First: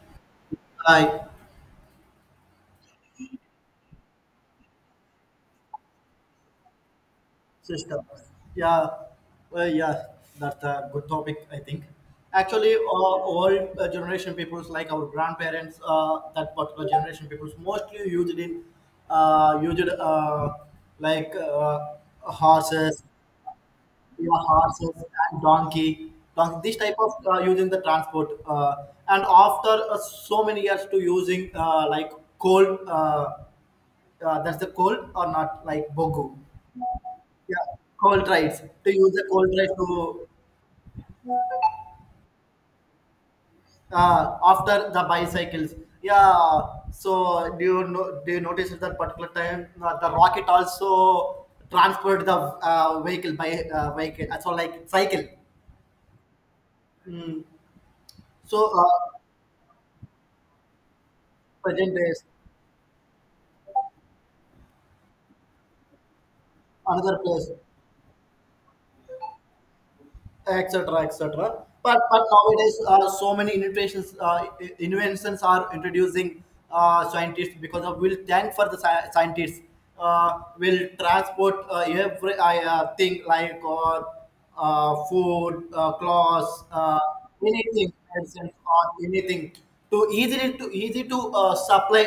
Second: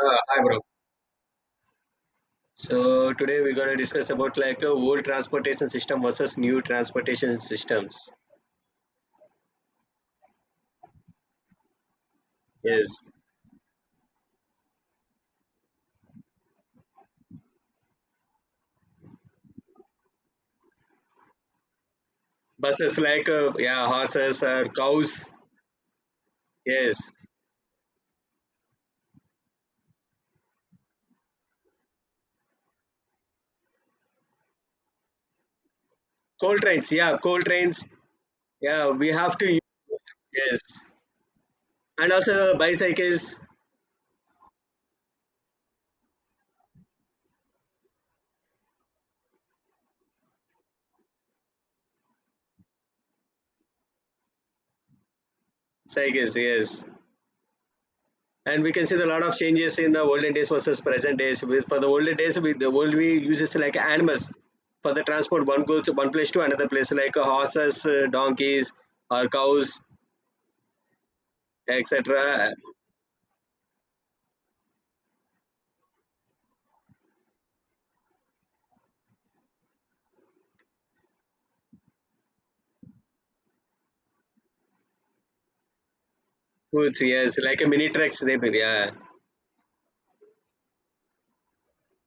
Hi, bro. Hi, So today we're gonna discuss about old transportation system versus new transportation sister. systems. Yeah, well, yeah, that's a good topic, I think. Actually, Yes, all generation peoples, like our grandparents, that particular generation peoples, mostly used like buses horses, like, yeah, horses or horses cows. and donkey. This type Yes, of using the transport, and after so many years to using like coal, that's the coal or not like bogu. coal trains. Yeah, coal Yeah, trains. cold rides Yeah, to we use the have to. cold ride to Yes, and also bicycles, after the bicycles. Yeah. So do you know? Do you notice at that particular time the rocket also transport the vehicle by vehicle? So like cycle. cycles. Yes, Mm. and So we can see a lot of changes in the olden days versus present days. With for the present olden days days, with the world we uses like animals for the transport one goes to one place to another place like another place, horses, donkeys or cows, etc., etc. But etc. nowadays so many innovations inventions are introducing scientists because of will thank for the scientists will transport every I, yeah, thing like or food clothes Foods, yes, like a mini anything trucks. They medicines bring. or Yeah, anything to easily to easy to supply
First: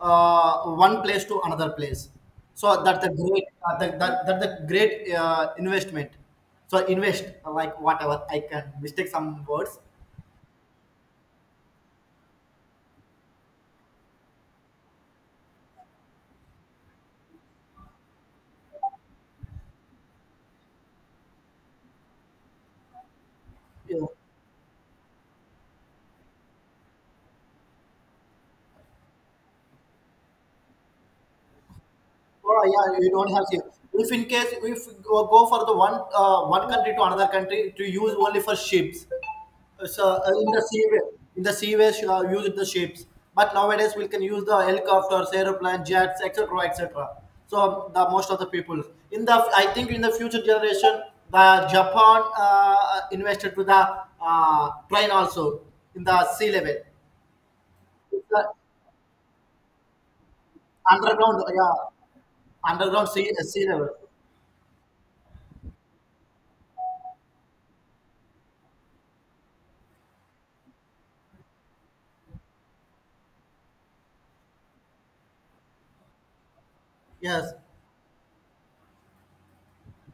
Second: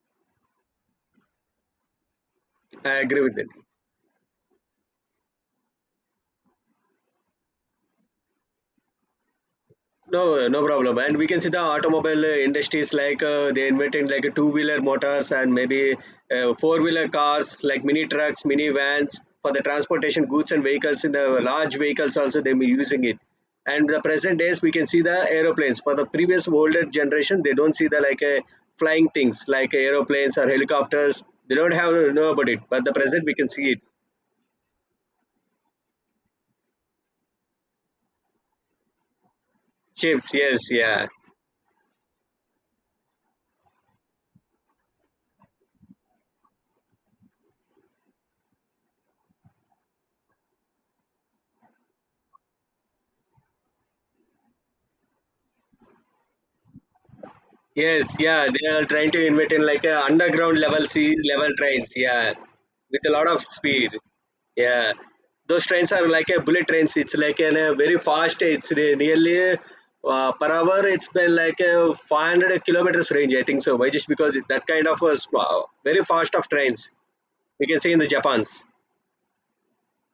one place to another place, so I that's a agree with great it. Investment, so I invest like whatever I can mistake some words. No, no problem. And we can see the automobile industries they invented like a two-wheeler motors and maybe four-wheeler cars, like mini trucks, mini vans for the transportation goods and vehicles. In the large vehicles, also they be using it. And the Yeah. present days, we can see the aeroplanes. For the previous older generation, they don't see the like a flying things like aeroplanes or helicopters. They don't have to know about it. Oh But the yeah, you present, don't we have can to. see it. If in case if go for the one one country to another country, to use only for ships, so Ships, in the yes, seaway, yeah. in the seaways use the ships. But nowadays we can use the helicopters, aeroplane, jets, etc., etc. So the most of the people, in the I think in the future generation, the Japan invested to the train also in the sea level. Yes, It's yeah. a- They are trying to invent in like a underground level sea underground, level trains, yeah. yeah, With underground a lot sea of sea level, speed. Yeah. Those trains are like a bullet trains. It's like an, a very fast. Nearly per hour, it's been like a 500 kilometers range, I think so. Why? Just because that kind of a very fast of trains yes. we can see in the Japan's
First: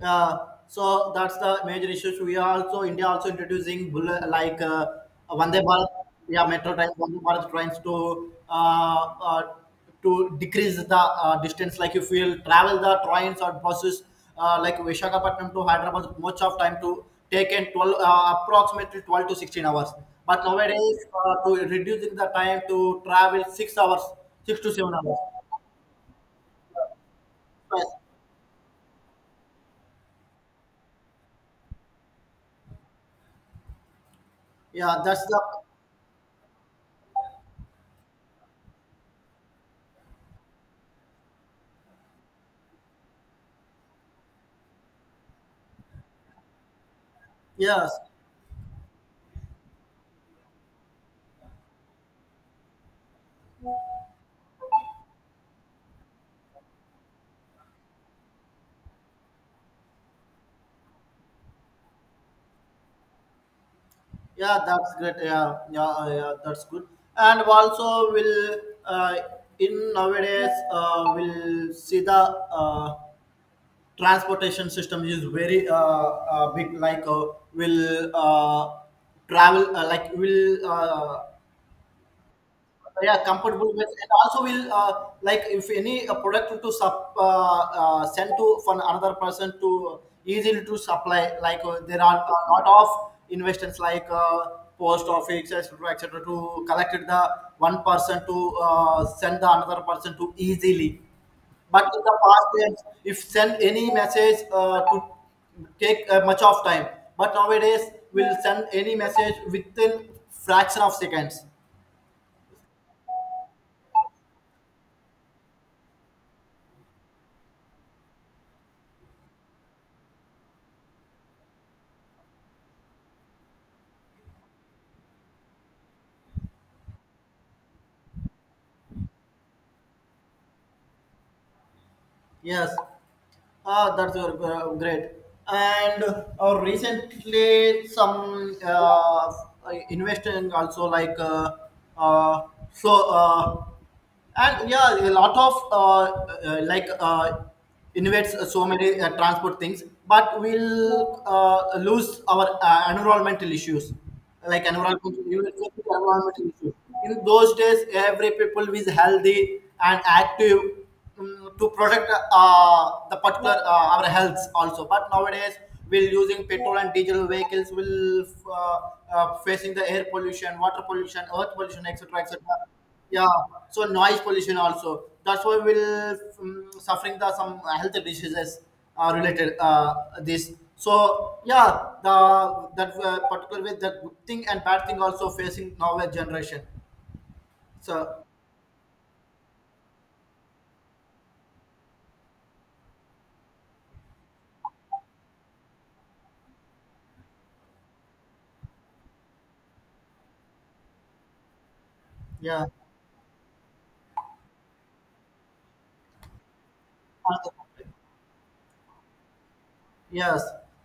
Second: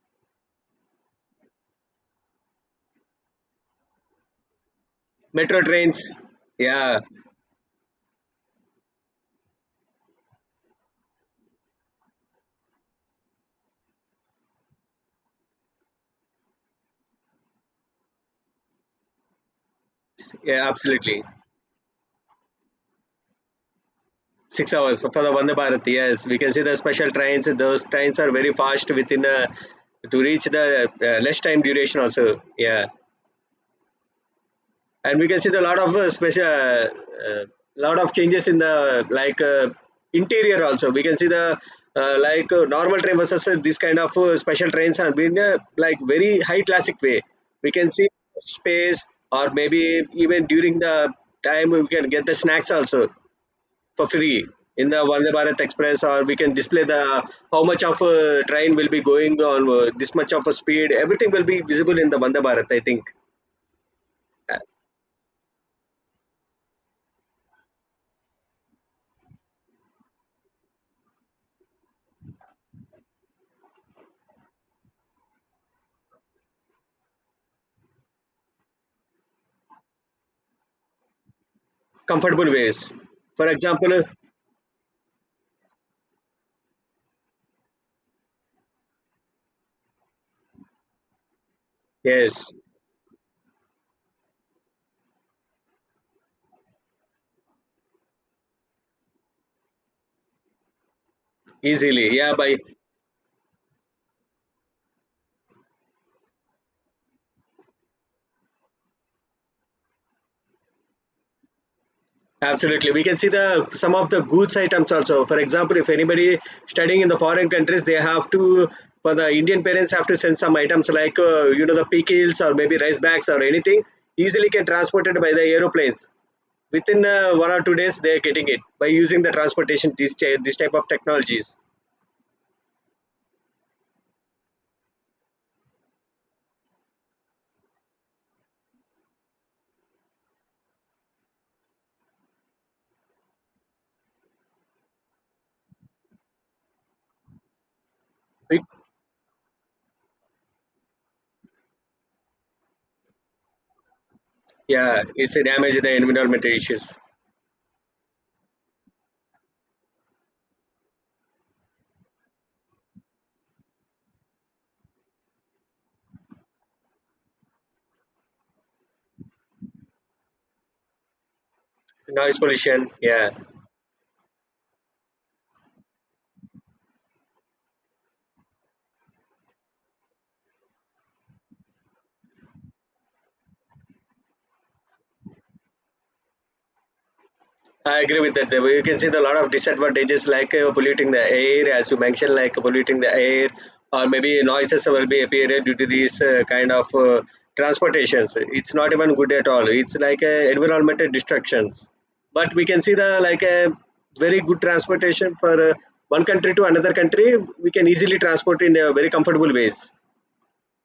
uh, so that's the major issues. We are also, India also introducing like Vande metro trains. Bharat, yeah, metro trains, Yeah, Vande Bharat trains, uh, uh, to decrease the distance. Like if we'll travel the trains or buses, like Visakhapatnam to Hyderabad, much of time, to take in 12 approximately 12 to 16 hours, but yeah, nowadays absolutely. To reducing the time to travel 6 hours, 6 to Six 7 hours for hours. the Vande Bharat. Yes, we can see the special trains. Those Yes. trains are very fast within to reach the less time duration also. Yeah, Yeah, and that's we can the see the lot of special uh, lot of changes in the interior also. We can see the normal train versus this kind of special trains have been like very high classic way. We can yes. see space or maybe even during the time we can get the snacks also for free in the Vande Bharat Express, or we can display the how much of a train will be going on this much of a speed. Everything will be visible in the Vande Bharat, I think. Uh, Yeah, that's great. Yeah, yeah, yeah, that's good. And also, will uh, in nowadays we'll see the uh, transportation system is very big. Like will travel like will Comfortable ways. yeah, For comfortable with, example, and also will like if any product to send to for another person, to easily to supply. Like there are a yes, lot of investments, like post office, etc., etc. to collect the one person, to send the another person to easily. But in easily. the Yeah, past by times, if send any message, to take much of time, but nowadays we'll send any message within fraction of seconds. absolutely, we can see the some of the goods items also. For example, if anybody studying in the foreign countries, they have to for the Indian parents have to send some items like uh, the pickles or maybe rice bags or anything easily can transported by the aeroplanes within 1 or 2 days they're getting it by using the transportation this type of technologies. Yes. Ah, that's your great. And recently, some investing also, like uh, so uh, and yeah, a lot of like invest It- so many transport things, but we'll lose our environmental issues. Like yeah, environmental, it's a you will get damage the the environmental environmental issues. issues. In those days, every people is healthy and active, to protect uh, the particular our health also, but nowadays we're using petrol and diesel vehicles, will uh, facing the air pollution, water pollution, earth pollution, etc Noise etc pollution, yeah. yeah, so noise pollution also. That's why we'll suffering the some health diseases related this, so, yeah, the that particular way, the good thing and bad thing also facing nowadays generation, I agree so, with that. You can see the lot of disadvantages like polluting the air, as you mentioned, like polluting the air, or maybe noises will be appeared due to these transportations. It's not even good at all. It's environmental destructions. But we yeah. can see the like a very good transportation for one country to another country. We can easily transport in a very comfortable ways. Yes,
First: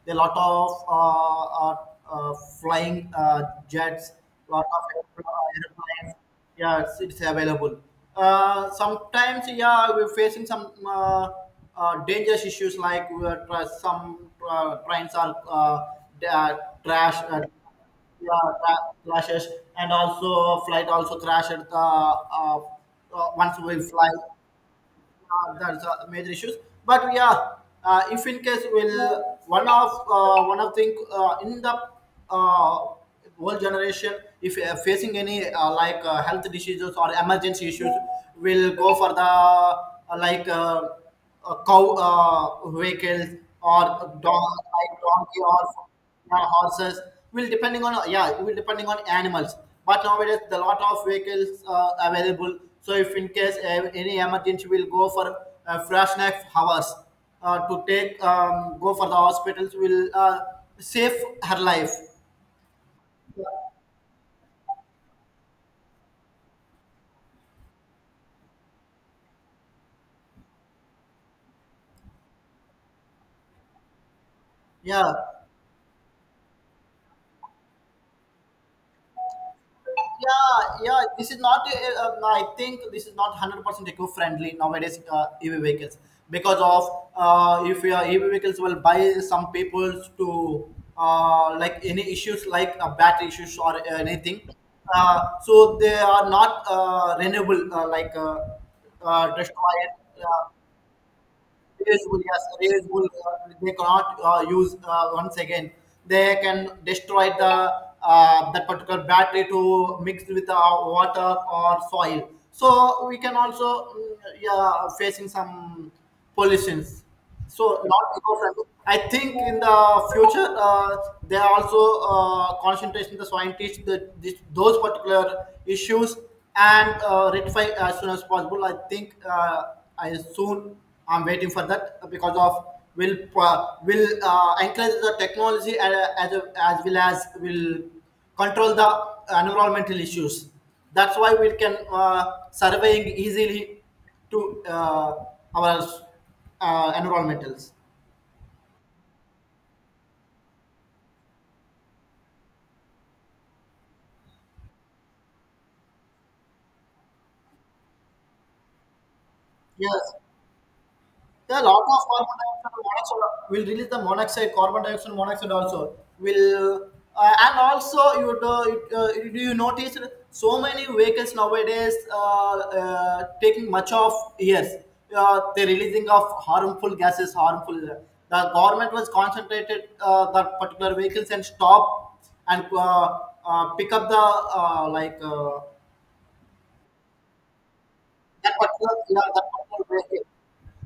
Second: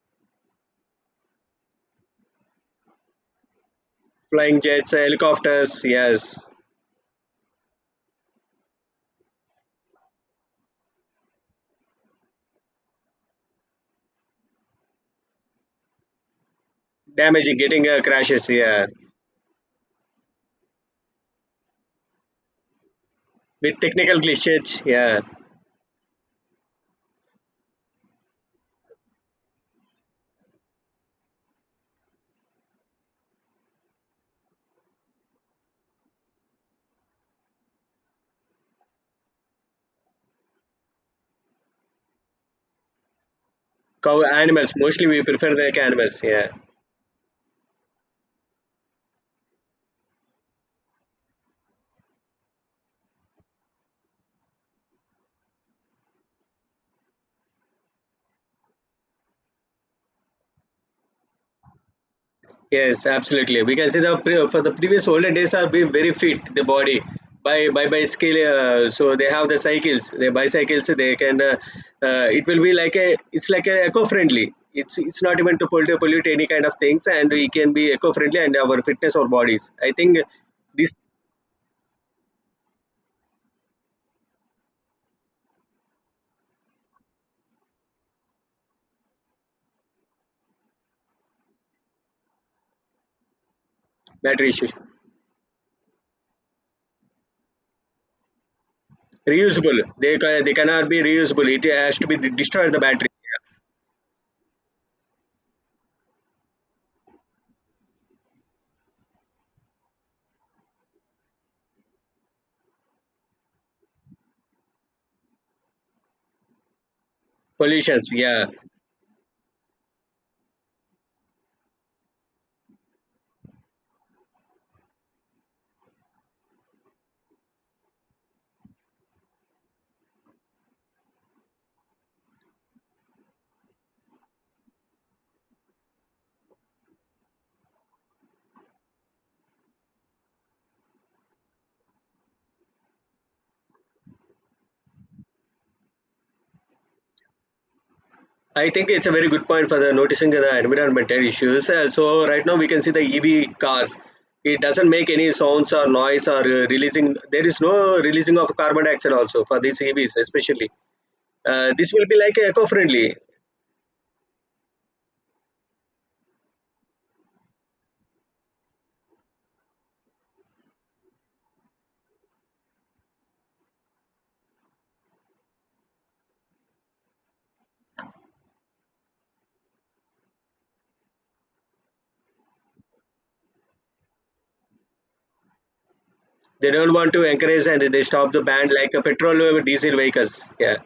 a lot of uh, flying jets, Flying lot jets, of helicopters, airplanes. yes. Yes, it's available. Sometimes, yeah, we're facing some dangerous issues, like we are, some trains are, they are trash, uh, Damaging, getting crashes, yeah, yeah. Crashes, and also flight also crashed. Once With we fly, technical glitches, yeah. That's major issues. But yeah, if in case will one of thing in the whole generation, if facing any like health diseases or emergency issues, will go for the like cow vehicles or Cow dog, animals, like mostly we donkey prefer or, the animals, yeah, yeah. horses, will depending on, yeah, it will depending on animals. But nowadays the lot of vehicles are available, so if in case, any emergency, will go for fresh next hours, to take, go for the hospitals, will save her life, Yes, absolutely, we can see the for the previous older days are being very fit the body by bicycle, so they have the cycles, the bicycles, they can it will be like a, it's like a eco-friendly, yeah, it's not even to pollute any kind of things, and we can be eco-friendly and our fitness or bodies, I think yeah. this Yeah, this is not I think this is not 100% eco friendly, nowadays EV vehicles, because of if your EV vehicles will buy, some people to like any issues, like battery issues or anything, battery issue, uh, so they are not renewable, like reusable, destroyed, they uh, they cannot be reusable, it has to be reusable, yes, destroyed, the reusable. battery They cannot use once again. They can destroy the, that particular battery to mix with water or soil. So we can also, yeah, facing some pollutions. So not pollutions, yeah. eco-friendly. I think in the future, they are also concentration the scientists, the, this, those particular issues, and rectify as soon as possible. I think, I soon, I'm waiting for that, because of will will encourage the technology, and as well as will control the environmental issues. That's why we can surveying easily to our environmentals. I think it's a very good point for the noticing the environmental issues. So right now we can see the EV cars. It doesn't make any sounds or noise or releasing. There is no releasing of carbon dioxide also for these Yes, EVs, especially. there are a lot This will be of like carbon dioxide eco-friendly. and monoxide, will release the monoxide, carbon dioxide, and monoxide also will, and also you do, do you notice so many vehicles nowadays, taking much of, yes, the releasing of harmful gases, harmful. The government was concentrated the particular vehicles and stop, and pick up the like They don't want to encourage and they stop the that ban like particular, a yeah, petrol that or particular diesel vehicle. vehicles. Yeah.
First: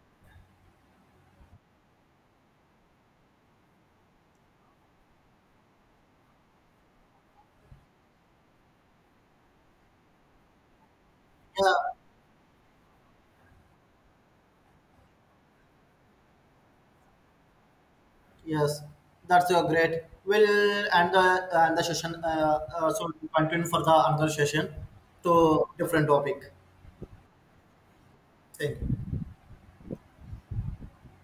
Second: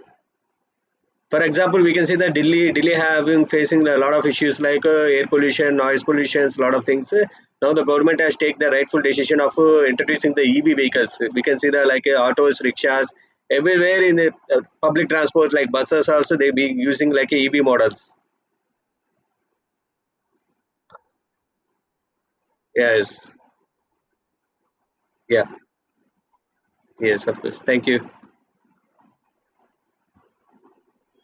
For example, we can see that Delhi, Delhi having facing a lot of issues like air pollution, noise pollution, a lot of things. Now the government has taken the rightful decision of introducing the EV vehicles. We can see the Yeah. like autos, rickshaws everywhere in the uh, public transport like buses also they be using like EV models. Yes, that's great. We'll end the session. So, we'll Yes. continue for the another session Yeah. to different topic. Yes, of course, thank you. Thank you.